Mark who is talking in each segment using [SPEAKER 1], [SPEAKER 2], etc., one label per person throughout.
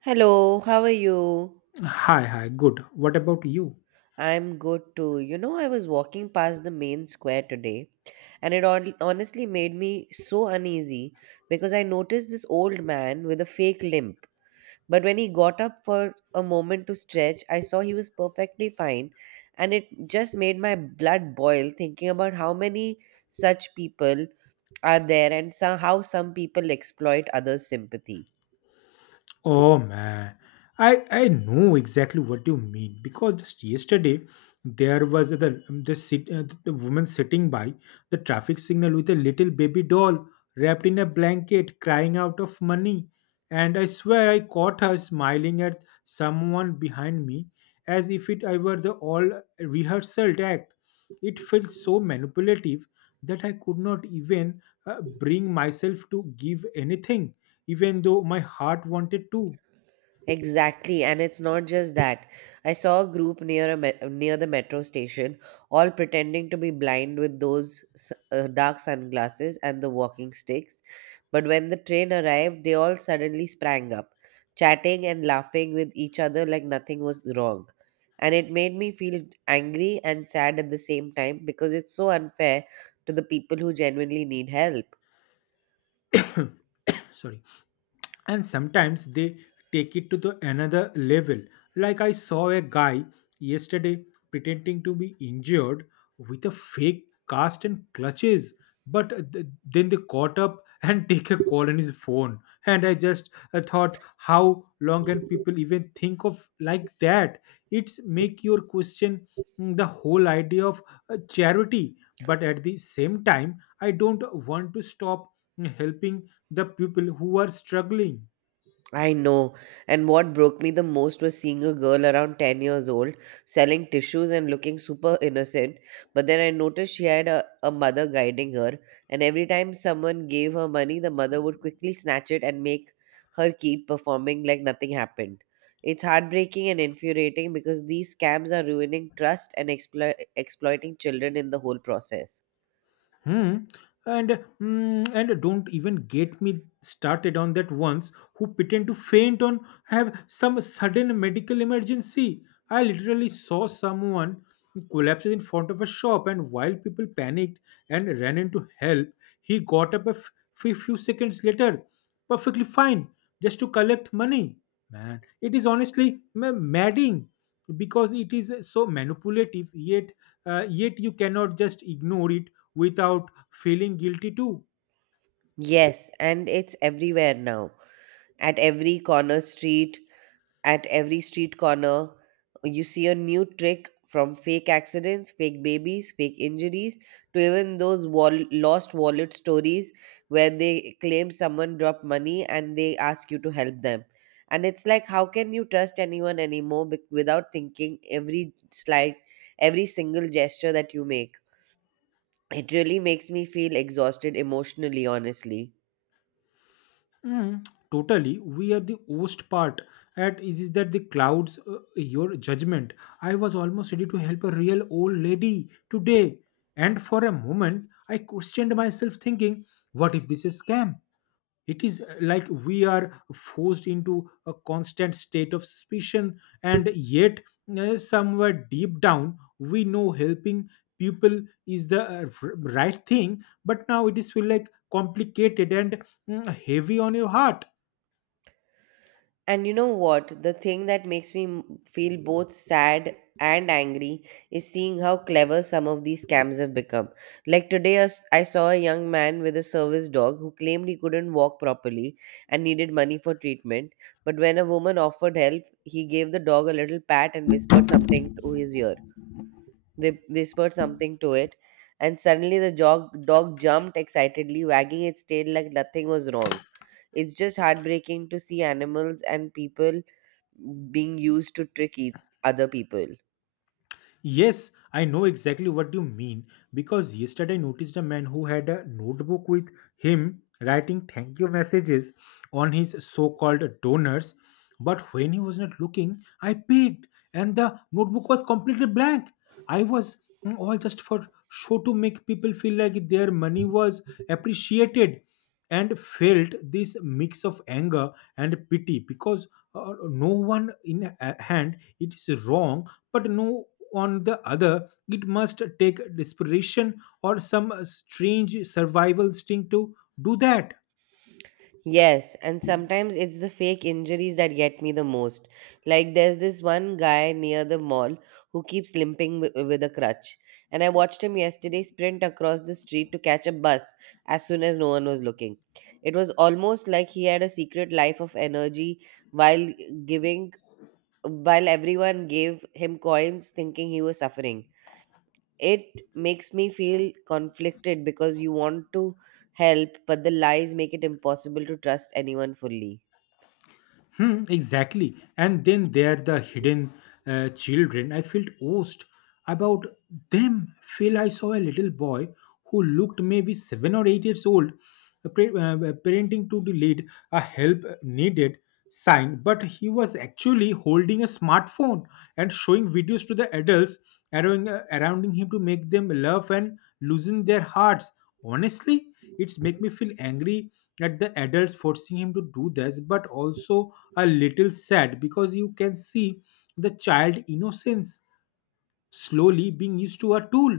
[SPEAKER 1] Hello, how are you?
[SPEAKER 2] Hi, good. What about you?
[SPEAKER 1] I'm good too. You know, I was walking past the main square today, and it honestly made me so uneasy because I noticed this old man with a fake limp. But when he got up for a moment to stretch, I saw he was perfectly fine, and it just made my blood boil thinking about how many such people are there and how some people exploit others' sympathy.
[SPEAKER 2] Oh man, I know exactly what you mean because just yesterday there was the woman sitting by the traffic signal with a little baby doll wrapped in a blanket crying out of money, and I swear I caught her smiling at someone behind me as if it I were the all rehearsal act. It felt so manipulative that I could not even bring myself to give anything, even though my heart wanted to.
[SPEAKER 1] Exactly, and it's not just that. I saw a group near the metro station, all pretending to be blind with those dark sunglasses and the walking sticks. But when the train arrived, they all suddenly sprang up, chatting and laughing with each other like nothing was wrong. And it made me feel angry and sad at the same time because it's so unfair to the people who genuinely need help.
[SPEAKER 2] Sorry. And sometimes they take it to the another level. Like I saw a guy yesterday pretending to be injured with a fake cast and clutches, but then they caught up and take a call on his phone. And I just thought, how long can people even think of like that? It's make your question, the whole idea of charity, but at the same time I don't want to stop, helping the people who are struggling.
[SPEAKER 1] I know. And what broke me the most was seeing a girl around 10 years old selling tissues and looking super innocent. But then I noticed she had a mother guiding her. And every time someone gave her money, the mother would quickly snatch it and make her keep performing like nothing happened. It's heartbreaking and infuriating because these scams are ruining trust and exploiting children in the whole process.
[SPEAKER 2] Hmm. And and don't even get me started on that ones who pretend to faint on, have some sudden medical emergency. I literally saw someone collapse in front of a shop, and while people panicked and ran in to help, he got up a few seconds later, perfectly fine, just to collect money. Man, it is honestly madding because it is so manipulative. Yet, yet you cannot just ignore it without feeling guilty too.
[SPEAKER 1] Yes, and it's everywhere now. At every corner street, At every street corner, you see a new trick from fake accidents, fake babies, fake injuries, to even those lost wallet stories where they claim someone dropped money and they ask you to help them. And it's like, how can you trust anyone anymore without thinking every slight, every single gesture that you make? It really makes me feel exhausted emotionally, honestly.
[SPEAKER 2] Totally, we are the worst part at is that the clouds your judgment. I was almost ready to help a real old lady today, and for a moment I questioned myself thinking, what if this is scam? It is like we are forced into a constant state of suspicion, and yet, somewhere deep down, we know helping people is the right thing, but now it is feel like complicated and, heavy on your heart.
[SPEAKER 1] And you know what? The thing that makes me feel both sad and angry is seeing how clever some of these scams have become. Like today, I saw a young man with a service dog who claimed he couldn't walk properly and needed money for treatment. But when a woman offered help, he gave the dog a little pat and whispered something to his ear. Whispered something to it, and suddenly the dog jumped excitedly, wagging its tail like nothing was wrong. It's just heartbreaking to see animals and people being used to trick each other people.
[SPEAKER 2] Yes, I know exactly what you mean because yesterday I noticed a man who had a notebook with him writing thank you messages on his so called donors. But when he was not looking, I peeked and the notebook was completely blank. I was, all just for show to make people feel like their money was appreciated, and felt this mix of anger and pity because, no one in a- hand it is wrong, but no on the other it must take desperation or some strange survival instinct to do that.
[SPEAKER 1] Yes, and sometimes it's the fake injuries that get me the most. Like there's this one guy near the mall who keeps limping with a crutch. And I watched him yesterday sprint across the street to catch a bus as soon as no one was looking. It was almost like he had a secret life of energy while giving while everyone gave him coins thinking he was suffering. It makes me feel conflicted because you want to help, but the lies make it impossible to trust anyone fully.
[SPEAKER 2] Hmm, exactly. And then there are the hidden children. I felt ost about them. Phil, I saw a little boy who looked maybe 7 or 8 years old, parenting to the lead a help needed sign, but he was actually holding a smartphone and showing videos to the adults around him to make them laugh and loosen their hearts. Honestly, it's make me feel angry at the adults forcing him to do this, but also a little sad because you can see the child innocence slowly being used to a tool.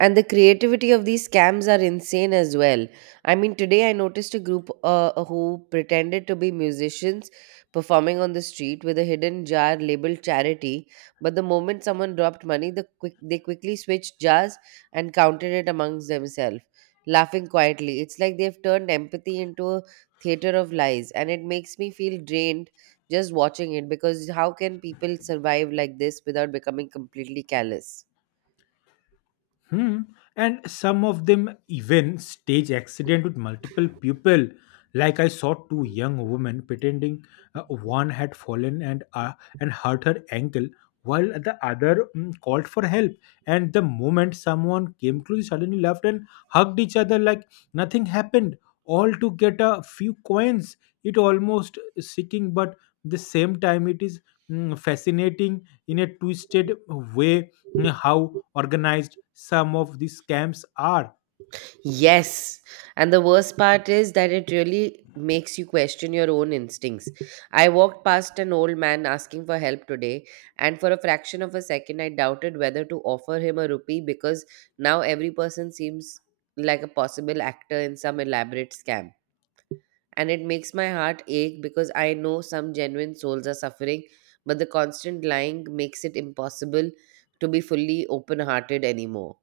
[SPEAKER 1] And the creativity of these scams are insane as well. I mean, today I noticed a group who pretended to be musicians performing on the street with a hidden jar labeled charity. But the moment someone dropped money, they quickly switched jars and counted it amongst themselves, laughing quietly. It's like they've turned empathy into a theater of lies, and it makes me feel drained just watching it because how can people survive like this without becoming completely callous?
[SPEAKER 2] Hmm. And some of them even stage accident with multiple people. Like I saw two young women pretending, one had fallen and, and hurt her ankle, while the other, called for help. And the moment someone came close, they suddenly laughed and hugged each other like nothing happened, all to get a few coins. It almost seeking, but the same time it is, fascinating in a twisted way, how organized some of these scams are.
[SPEAKER 1] Yes. And the worst part is that it really makes you question your own instincts. I walked past an old man asking for help today, and for a fraction of a second, I doubted whether to offer him a rupee because now every person seems like a possible actor in some elaborate scam. And it makes my heart ache because I know some genuine souls are suffering, but the constant lying makes it impossible to be fully open hearted anymore.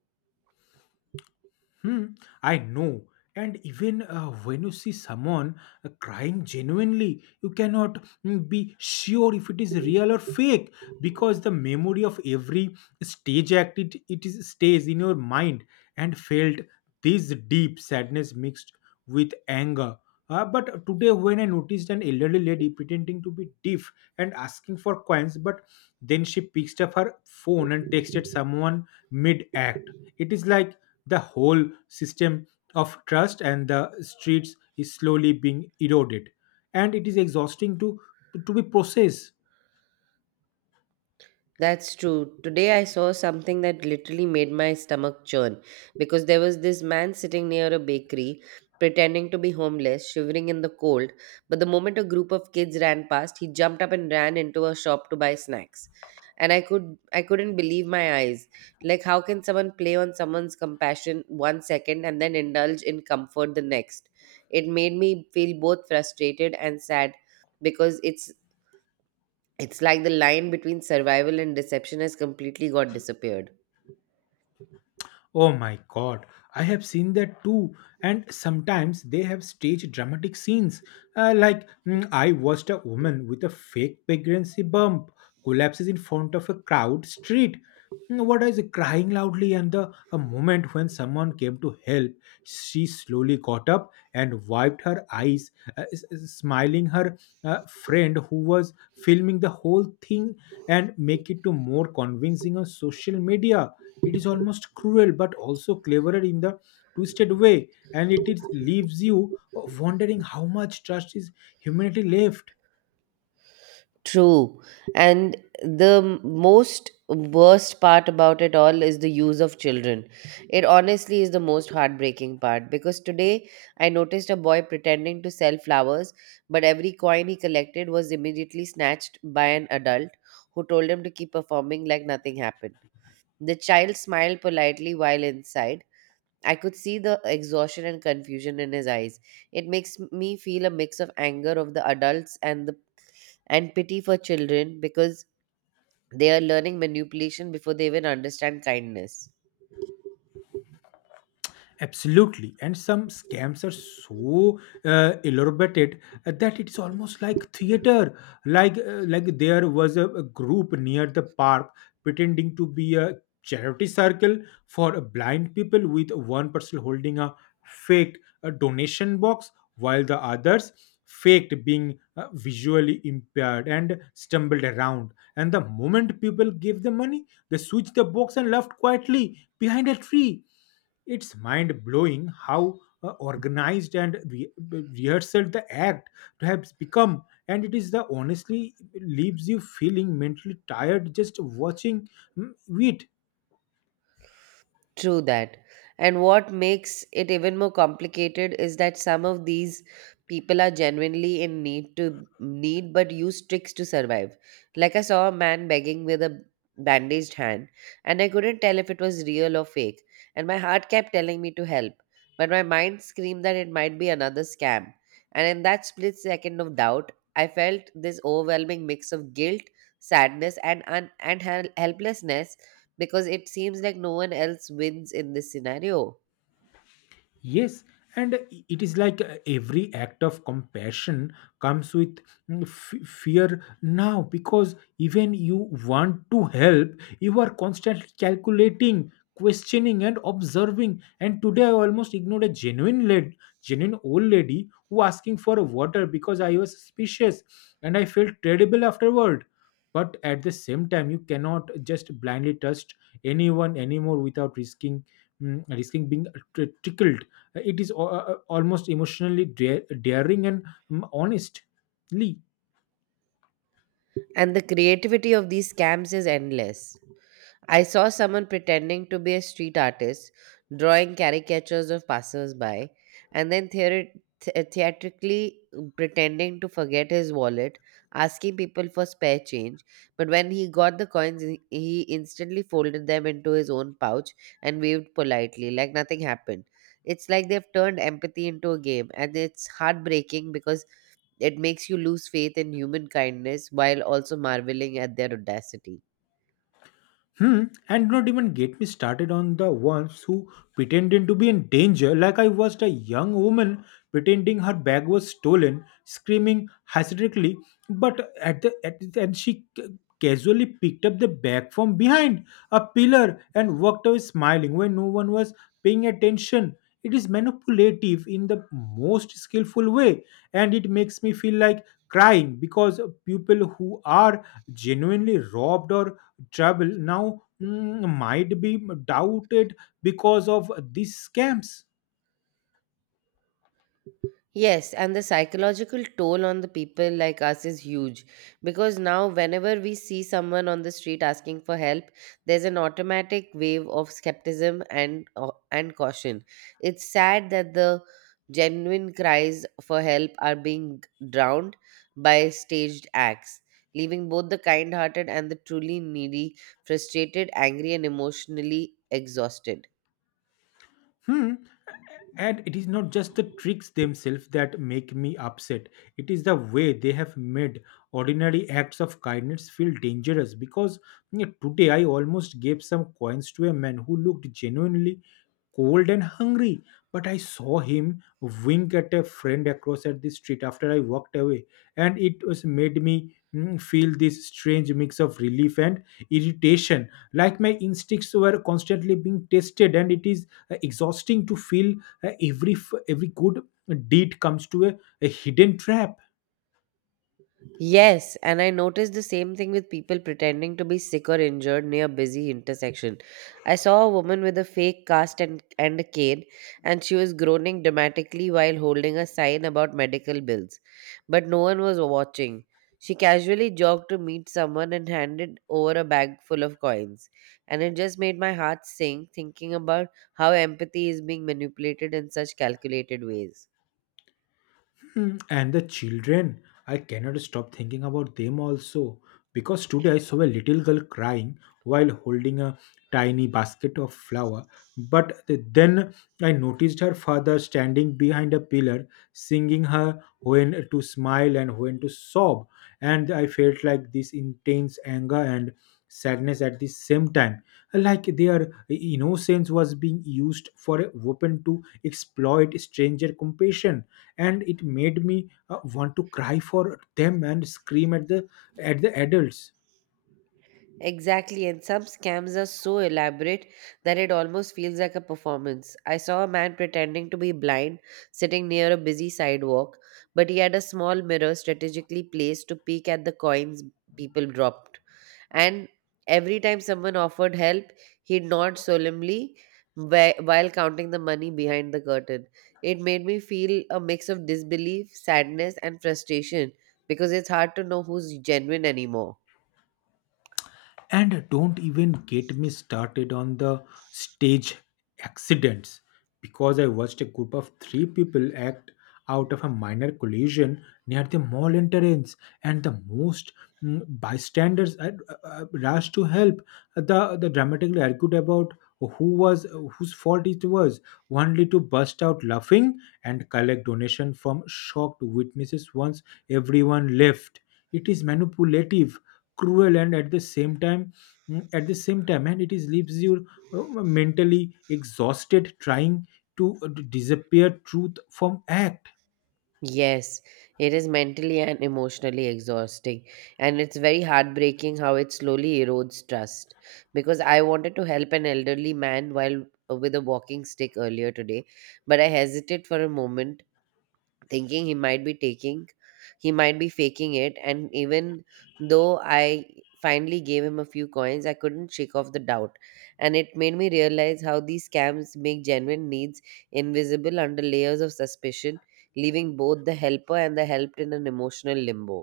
[SPEAKER 2] Hmm, I know. And even when you see someone crying genuinely, you cannot, be sure if it is real or fake because the memory of every stage act it is stays in your mind, and felt this deep sadness mixed with anger, but today, when I noticed an elderly lady pretending to be deaf and asking for coins, but then she picked up her phone and texted someone mid act. It is like the whole system of trust and the streets is slowly being eroded. And it is exhausting to be processed.
[SPEAKER 1] That's true. Today I saw something that literally made my stomach churn because there was this man sitting near a bakery pretending to be homeless, shivering in the cold. But the moment a group of kids ran past, he jumped up and ran into a shop to buy snacks. And I couldn't believe my eyes. Like how can someone play on someone's compassion 1 second and then indulge in comfort the next? It made me feel both frustrated and sad because it's like the line between survival and deception has completely got disappeared.
[SPEAKER 2] Oh my god, I have seen that too. And sometimes they have staged dramatic scenes. Like, I watched a woman with a fake pregnancy bump collapses in front of a crowd street. Mm, what is it, crying loudly? And the a moment when someone came to help, she slowly got up and wiped her eyes, smiling her friend who was filming the whole thing and make it to more convincing on social media. It is almost cruel but also cleverer in the twisted way, and it leaves you wondering how much trust is humanity left.
[SPEAKER 1] True. And the most worst part about it all is the use of children. It honestly is the most heartbreaking part because today I noticed a boy pretending to sell flowers, but every coin he collected was immediately snatched by an adult who told him to keep performing like nothing happened. The child smiled politely while inside I could see the exhaustion and confusion in his eyes. It makes me feel a mix of anger of the adults and pity for children because they are learning manipulation before they even understand kindness.
[SPEAKER 2] Absolutely. And some scams are so elaborated, that it's almost like theater. Like there was a group near the park pretending to be a charity circle for blind people, with one person holding a fake donation box while the others faked being visually impaired and stumbled around, and the moment people gave the money they switched the box and left quietly behind a tree. It's mind blowing how organized and rehearsed the act has become, and it is the honestly leaves you feeling mentally tired just watching, mm, it.
[SPEAKER 1] True that. And what makes it even more complicated is that some of these people are genuinely in need to need but use tricks to survive. Like I saw a man begging with a bandaged hand, and I couldn't tell if it was real or fake, and my heart kept telling me to help, but my mind screamed that it might be another scam. And in that split second of doubt, I felt this overwhelming mix of guilt, sadness, and helplessness because it seems like no one else wins in this scenario.
[SPEAKER 2] Yes, and it is like every act of compassion comes with, fear now, because even you want to help, you are constantly calculating, questioning, and observing. And today I almost ignored genuine old lady who asking for water because I was suspicious, and I felt terrible afterward, but at the same time you cannot just blindly trust anyone anymore without risking being trickled. It is almost emotionally daring and, honestly.
[SPEAKER 1] And the creativity of these scams is endless. I saw someone pretending to be a street artist, drawing caricatures of passersby, and then theatrically pretending to forget his wallet, asking people for spare change. But when he got the coins, he instantly folded them into his own pouch and waved politely, like nothing happened. It's like they've turned empathy into a game, and it's heartbreaking because it makes you lose faith in human kindness while also marveling at their audacity.
[SPEAKER 2] Hmm. And not even get me started on the ones who pretended to be in danger, like I was a young woman pretending her bag was stolen, screaming hysterically. But and she casually picked up the bag from behind a pillar and walked away smiling when no one was paying attention. It is manipulative in the most skillful way, and it makes me feel like crying because people who are genuinely robbed or trouble now, might be doubted because of these scams.
[SPEAKER 1] Yes, and the psychological toll on the people like us is huge because now, whenever we see someone on the street asking for help, there's an automatic wave of skepticism and caution. It's sad that the genuine cries for help are being drowned by staged acts, leaving both the kind-hearted and the truly needy frustrated, angry, and emotionally exhausted.
[SPEAKER 2] Hmm. And it is not just the tricks themselves that make me upset. It is the way they have made ordinary acts of kindness feel dangerous. Because you know, today I almost gave some coins to a man who looked genuinely cold and hungry, but I saw him wink at a friend across at the street after I walked away, and it was made me, feel this strange mix of relief and irritation, like my instincts were constantly being tested. And it is exhausting to feel, every good deed comes to a hidden trap.
[SPEAKER 1] Yes, and I noticed the same thing with people pretending to be sick or injured near busy intersection. I saw a woman with a fake cast and a cane, and she was groaning dramatically while holding a sign about medical bills. But no one was watching. She casually jogged to meet someone and handed over a bag full of coins. And it just made my heart sink thinking about how empathy is being manipulated in such calculated ways.
[SPEAKER 2] Mm, and the children, I cannot stop thinking about them also. Because today I saw a little girl crying while holding a tiny basket of flour. But then I noticed her father standing behind a pillar, singing her when to smile and when to sob. And I felt like this intense anger and sadness at the same time, like their innocence was being used for a weapon to exploit stranger compassion, and it made me want to cry for them and scream at the adults.
[SPEAKER 1] Exactly, and some scams are so elaborate that it almost feels like a performance. I saw a man pretending to be blind sitting near a busy sidewalk, but he had a small mirror strategically placed to peek at the coins people dropped. And every time someone offered help, he nodded solemnly while counting the money behind the curtain. It made me feel a mix of disbelief, sadness, and frustration because it's hard to know who's genuine anymore.
[SPEAKER 2] And don't even get me started on the stage accidents, because I watched a group of 3 people act out of a minor collision near the mall entrance, and the most, bystanders rushed to help. The dramatically argued about who was whose fault it was, only to burst out laughing and collect donation from shocked witnesses once everyone left. It is manipulative, cruel, and at the same time, and it is leaves you mentally exhausted trying to disappear truth from act.
[SPEAKER 1] Yes, it is mentally and emotionally exhausting, and it's very heartbreaking how it slowly erodes trust. Because I wanted to help an elderly man while with a walking stick earlier today, but I hesitated for a moment thinking he might be faking it. And even though I finally gave him a few coins, I couldn't shake off the doubt, and it made me realize how these scams make genuine needs invisible under layers of suspicion, leaving both the helper and the helped in an emotional limbo.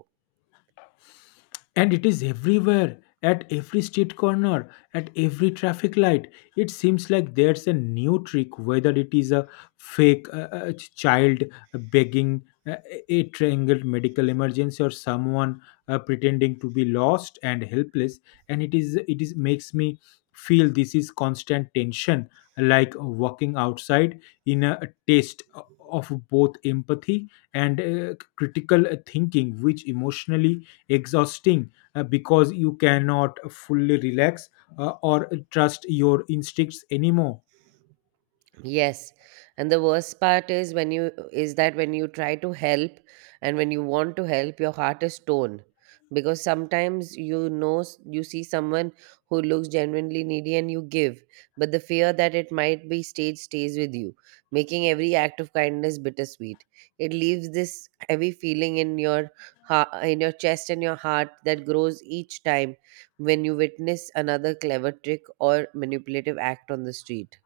[SPEAKER 2] And it is everywhere, at every street corner, at every traffic light. It seems like there's a new trick, whether it is a fake child begging, a triangle medical emergency, or someone pretending to be lost and helpless. And it is makes me feel this is constant tension, like walking outside in a taste of both empathy and critical thinking, which emotionally exhausting, because you cannot fully relax or trust your instincts anymore.
[SPEAKER 1] Yes. And the worst part is when you is that when you try to help and when you want to help, your heart is torn because sometimes, you know, you see someone who looks genuinely needy and you give, but the fear that it might be staged stays with you, making every act of kindness bittersweet. It leaves this heavy feeling in your heart, in your chest and your heart that grows each time when you witness another clever trick or manipulative act on the street.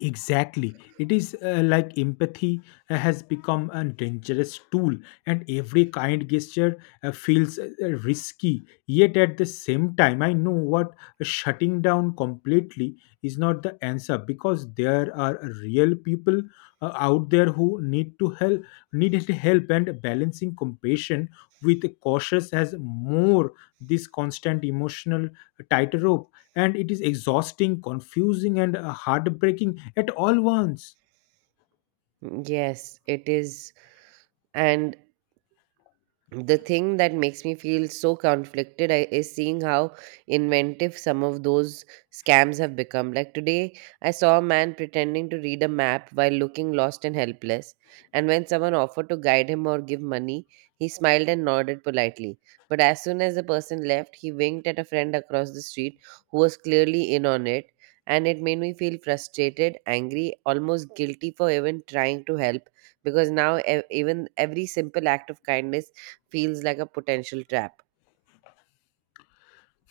[SPEAKER 2] Exactly. It is like empathy has become a dangerous tool, and every kind gesture feels risky. Yet, at the same time, I know what shutting down completely is not the answer because there are real people out there who need to help need help, and balancing compassion with cautious has more this constant emotional tightrope, and it is exhausting, confusing, and heartbreaking at all once.
[SPEAKER 1] Yes, it is. And the thing that makes me feel so conflicted is seeing how inventive some of those scams have become. Like today, I saw a man pretending to read a map while looking lost and helpless, and when someone offered to guide him or give money, he smiled and nodded politely, but as soon as the person left, he winked at a friend across the street who was clearly in on it. And it made me feel frustrated, angry, almost guilty for even trying to help, because now even every simple act of kindness feels like a potential trap.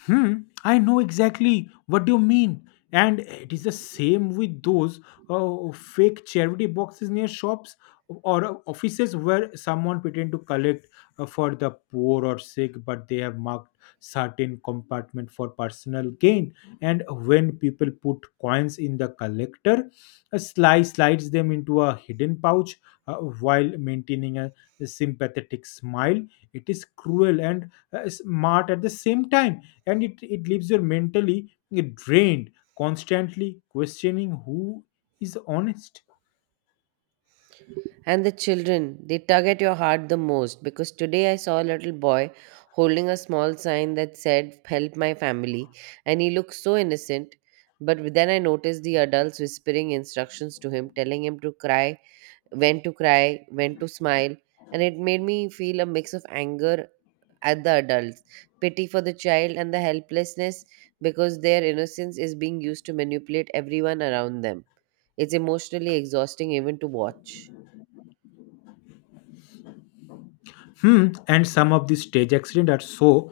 [SPEAKER 2] Hmm, I know exactly what you mean. And it is the same with those fake charity boxes near shops or offices where someone pretend to collect for the poor or sick, but they have marked certain compartment for personal gain. And when people put coins in the collector, a slice slides them into a hidden pouch while maintaining a sympathetic smile. It is cruel and smart at the same time, and it leaves you mentally drained, constantly questioning who is honest.
[SPEAKER 1] And the children, they tug at your heart the most, because today I saw a little boy holding a small sign that said, "Help my family," and he looked so innocent. But then I noticed the adults whispering instructions to him, telling him to cry, when to cry, when to smile, and it made me feel a mix of anger at the adults, pity for the child, and the helplessness, because their innocence is being used to manipulate everyone around them. It's emotionally exhausting even to watch.
[SPEAKER 2] Hmm, and some of these stage accidents are so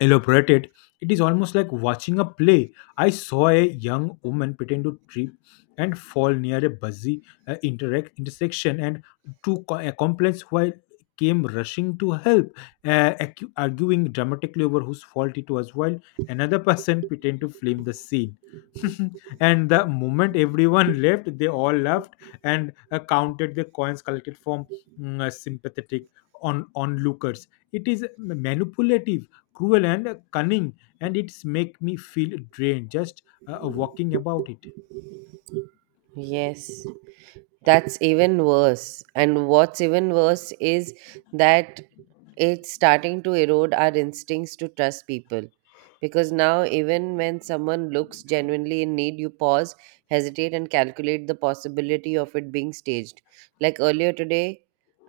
[SPEAKER 2] elaborated, it is almost like watching a play. I saw a young woman pretend to trip and fall near a busy interact intersection, and accomplices while came rushing to help, arguing dramatically over whose fault it was, while another person pretended to film the scene. And the moment everyone left, they all laughed and counted the coins collected from sympathetic on onlookers. It is manipulative, cruel, and cunning, and it's make me feel drained just walking about it.
[SPEAKER 1] Yes. That's even worse. And what's even worse is that it's starting to erode our instincts to trust people. Because now, even when someone looks genuinely in need, you pause, hesitate, and calculate the possibility of it being staged. Like earlier today,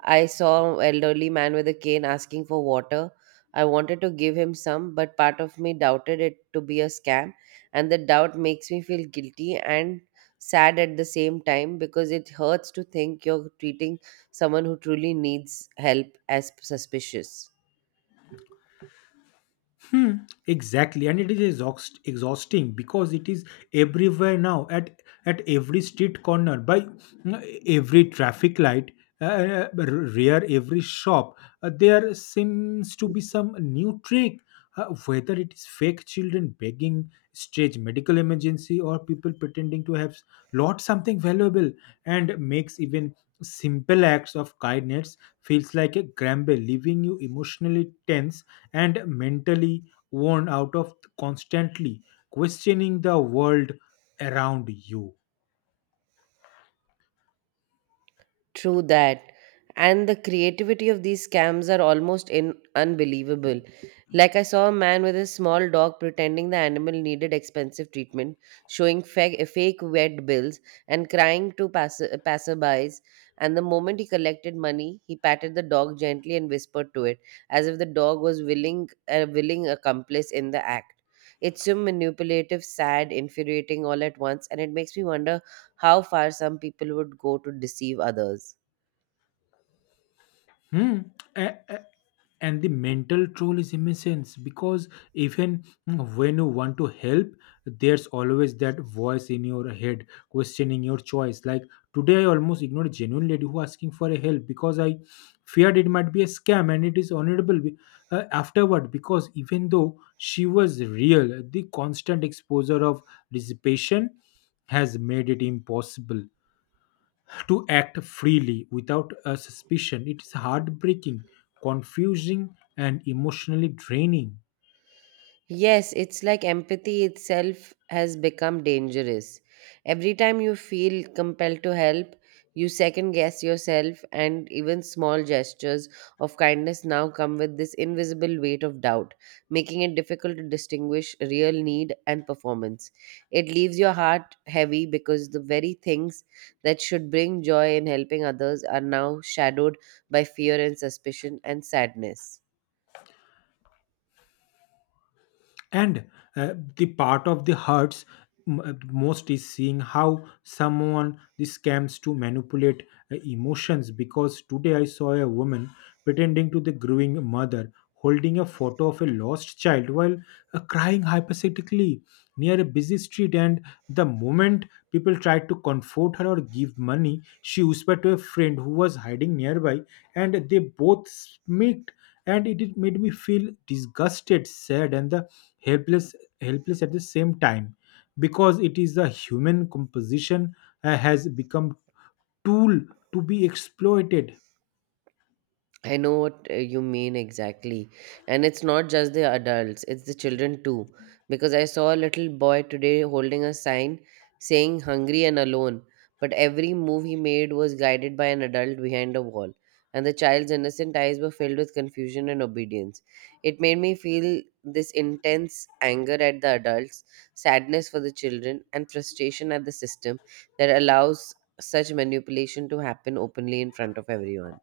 [SPEAKER 1] I saw an elderly man with a cane asking for water. I wanted to give him some, but part of me doubted it to be a scam, and the doubt makes me feel guilty and sad at the same time, because it hurts to think you're treating someone who truly needs help as suspicious.
[SPEAKER 2] Hmm, exactly, and exhausting because it is everywhere now, at every street corner, by every traffic light, rear every shop. There seems to be some new trick, whether it is fake children begging, strange medical emergency, or people pretending to have lost something valuable, and makes even simple acts of kindness feels like a grumble, leaving you emotionally tense and mentally worn out of constantly questioning the world around you.
[SPEAKER 1] True that. And the creativity of these scams are almost unbelievable. Like, I saw a man with a small dog pretending the animal needed expensive treatment, showing fake vet bills, and crying to passerbys. And the moment he collected money, he patted the dog gently and whispered to it, as if the dog was willing accomplice in the act. It's so manipulative, sad, infuriating all at once, and it makes me wonder how far some people would go to deceive others.
[SPEAKER 2] Hmm. A- a- And the mental toll is immense because even when you want to help, there's always that voice in your head questioning your choice. Like today, I almost ignored a genuine lady who asking for a help because I feared it might be a scam, and it is honorable afterward because even though she was real, the constant exposure of dissipation has made it impossible to act freely without a suspicion. It is heartbreaking, confusing, and emotionally draining.
[SPEAKER 1] Yes, it's like empathy itself has become dangerous. Every time you feel compelled to help, you second guess yourself, and even small gestures of kindness now come with this invisible weight of doubt, making it difficult to distinguish real need and performance. It leaves your heart heavy, because the very things that should bring joy in helping others are now shadowed by fear and suspicion and sadness.
[SPEAKER 2] And the part of the hurts most is seeing how someone this scams to manipulate emotions because today I saw a woman pretending to the growing mother holding a photo of a lost child while crying hypothetically near a busy street, and the moment people tried to comfort her or give money she whispered to a friend who was hiding nearby and they both smirked, and it made me feel disgusted, sad, and the helpless helpless at the same time because it is a human composition has become tool to be exploited.
[SPEAKER 1] I know what you mean exactly. And it's not just the adults, it's the children too. Because I saw a little boy today holding a sign saying hungry and alone. But every move he made was guided by an adult behind a wall. And the child's innocent eyes were filled with confusion and obedience. It made me feel this intense anger at the adults, sadness for the children, and frustration at the system that allows such manipulation to happen openly in front of everyone.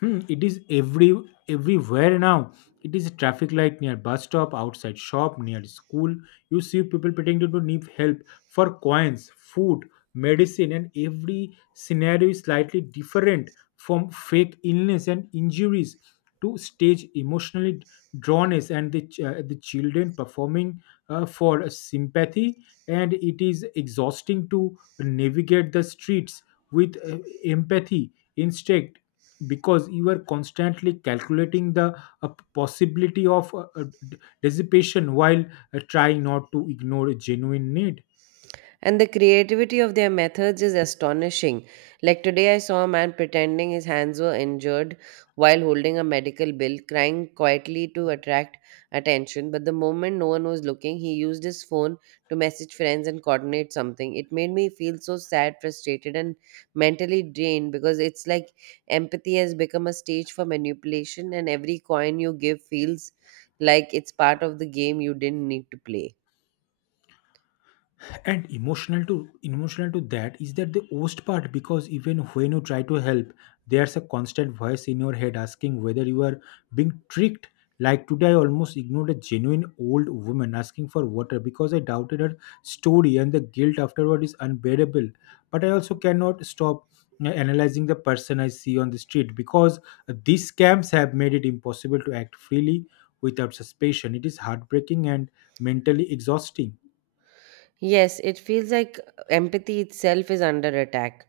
[SPEAKER 2] Hmm, it is everywhere now. It is a traffic light near bus stop, outside shop, near school. You see people pretending to need help for coins, food, medicine, and every scenario is slightly different, from fake illness and injuries to stage emotionally drawnness and the children performing for sympathy. And it is exhausting to navigate the streets with empathy instinct because you are constantly calculating the uh, possibility of dissipation while trying not to ignore a genuine need.
[SPEAKER 1] And the creativity of their methods is astonishing. Like today, I saw a man pretending his hands were injured while holding a medical bill, crying quietly to attract attention. But the moment no one was looking, he used his phone to message friends and coordinate something. It made me feel so sad, frustrated, and mentally drained, because it's like empathy has become a stage for manipulation, and every coin you give feels like it's part of the game you didn't need to play.
[SPEAKER 2] And emotional to emotional to that is that the worst part because even when you try to help, there's a constant voice in your head asking whether you are being tricked. Like today, I almost ignored a genuine old woman asking for water because I doubted her story, and the guilt afterward is unbearable. But I also cannot stop analyzing the person I see on the street because these scams have made it impossible to act freely without suspicion. It is heartbreaking and mentally exhausting.
[SPEAKER 1] Yes, it feels like empathy itself is under attack,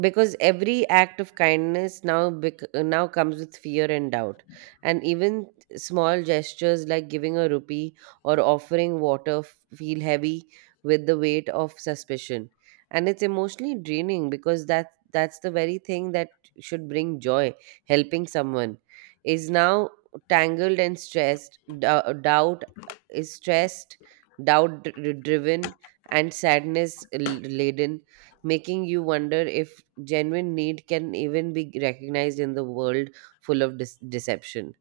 [SPEAKER 1] because every act of kindness now now comes with fear and doubt, and even small gestures like giving a rupee or offering water feel heavy with the weight of suspicion. And it's emotionally draining, because that's the very thing that should bring joy, helping someone, is now tangled and stressed, doubt is stressed, doubt driven, and sadness laden, making you wonder if genuine need can even be recognized in the world full of deception.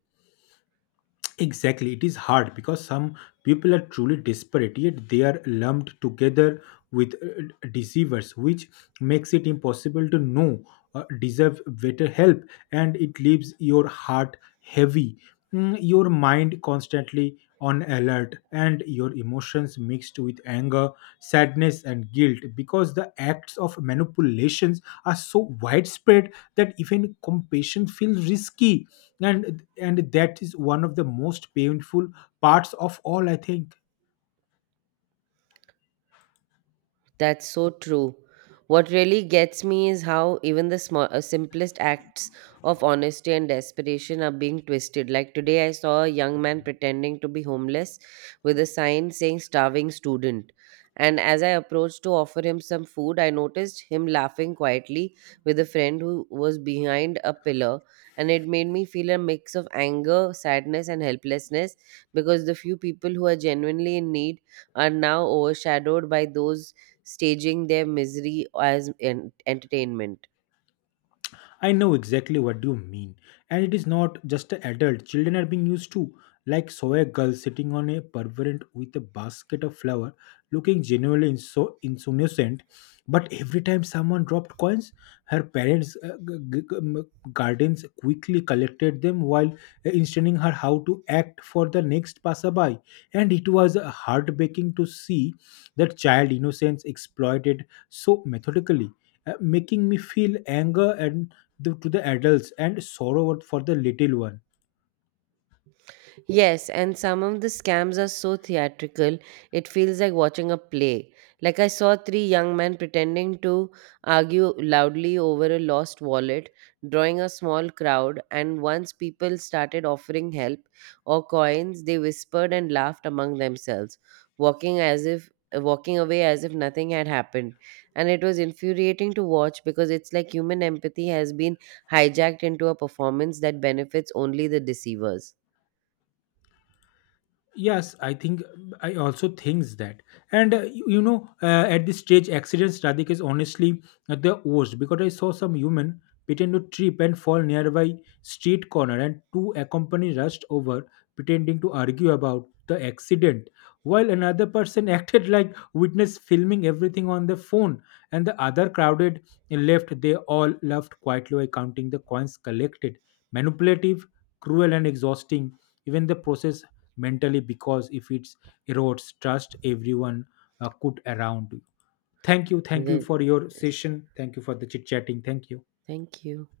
[SPEAKER 2] Exactly, it is hard because some people are truly desperate, yet they are lumped together with deceivers, which makes it impossible to know deserve better help, and it leaves your heart heavy, your mind constantly on alert and your emotions mixed with anger, sadness, and guilt because the acts of manipulations are so widespread that even compassion feels risky. And that is one of the most painful parts of all, I think.
[SPEAKER 1] That's so true. What really gets me is how even the small, simplest acts of honesty and desperation are being twisted. Like today, I saw a young man pretending to be homeless with a sign saying starving student. And as I approached to offer him some food, I noticed him laughing quietly with a friend who was behind a pillar. And it made me feel a mix of anger, sadness, and helplessness, because the few people who are genuinely in need are now overshadowed by those staging their misery as entertainment.
[SPEAKER 2] I know exactly what you mean. And it is not just the adult. Children are being used to, like saw a girl sitting on a pavement with a basket of flour, looking genuinely so innocent. But every time someone dropped coins, her guardians quickly collected them while instructing her how to act for the next passerby. And it was heartbreaking to see that child innocence exploited so methodically, making me feel anger and the, to the adults, and sorrow for the little one.
[SPEAKER 1] Yes, and some of the scams are so theatrical, it feels like watching a play. Like I saw three young men pretending to argue loudly over a lost wallet, drawing a small crowd, and once people started offering help or coins, they whispered and laughed among themselves, walking away as if nothing had happened. And it was infuriating to watch, because it's like human empathy has been hijacked into a performance that benefits only the deceivers.
[SPEAKER 2] Yes, I think I also thinks that. And at this stage accidents radik is honestly the worst because I saw some human pretend to trip and fall nearby street corner, and two accompany rushed over pretending to argue about the accident while another person acted like witness filming everything on the phone, and the other crowded left, they all laughed quietly while counting the coins collected. Manipulative, cruel, and exhausting even the process mentally because if it erodes trust everyone could around you. Thank you, thank you
[SPEAKER 1] The,
[SPEAKER 2] for your session, thank you for the chit chatting, thank you.
[SPEAKER 1] thank you.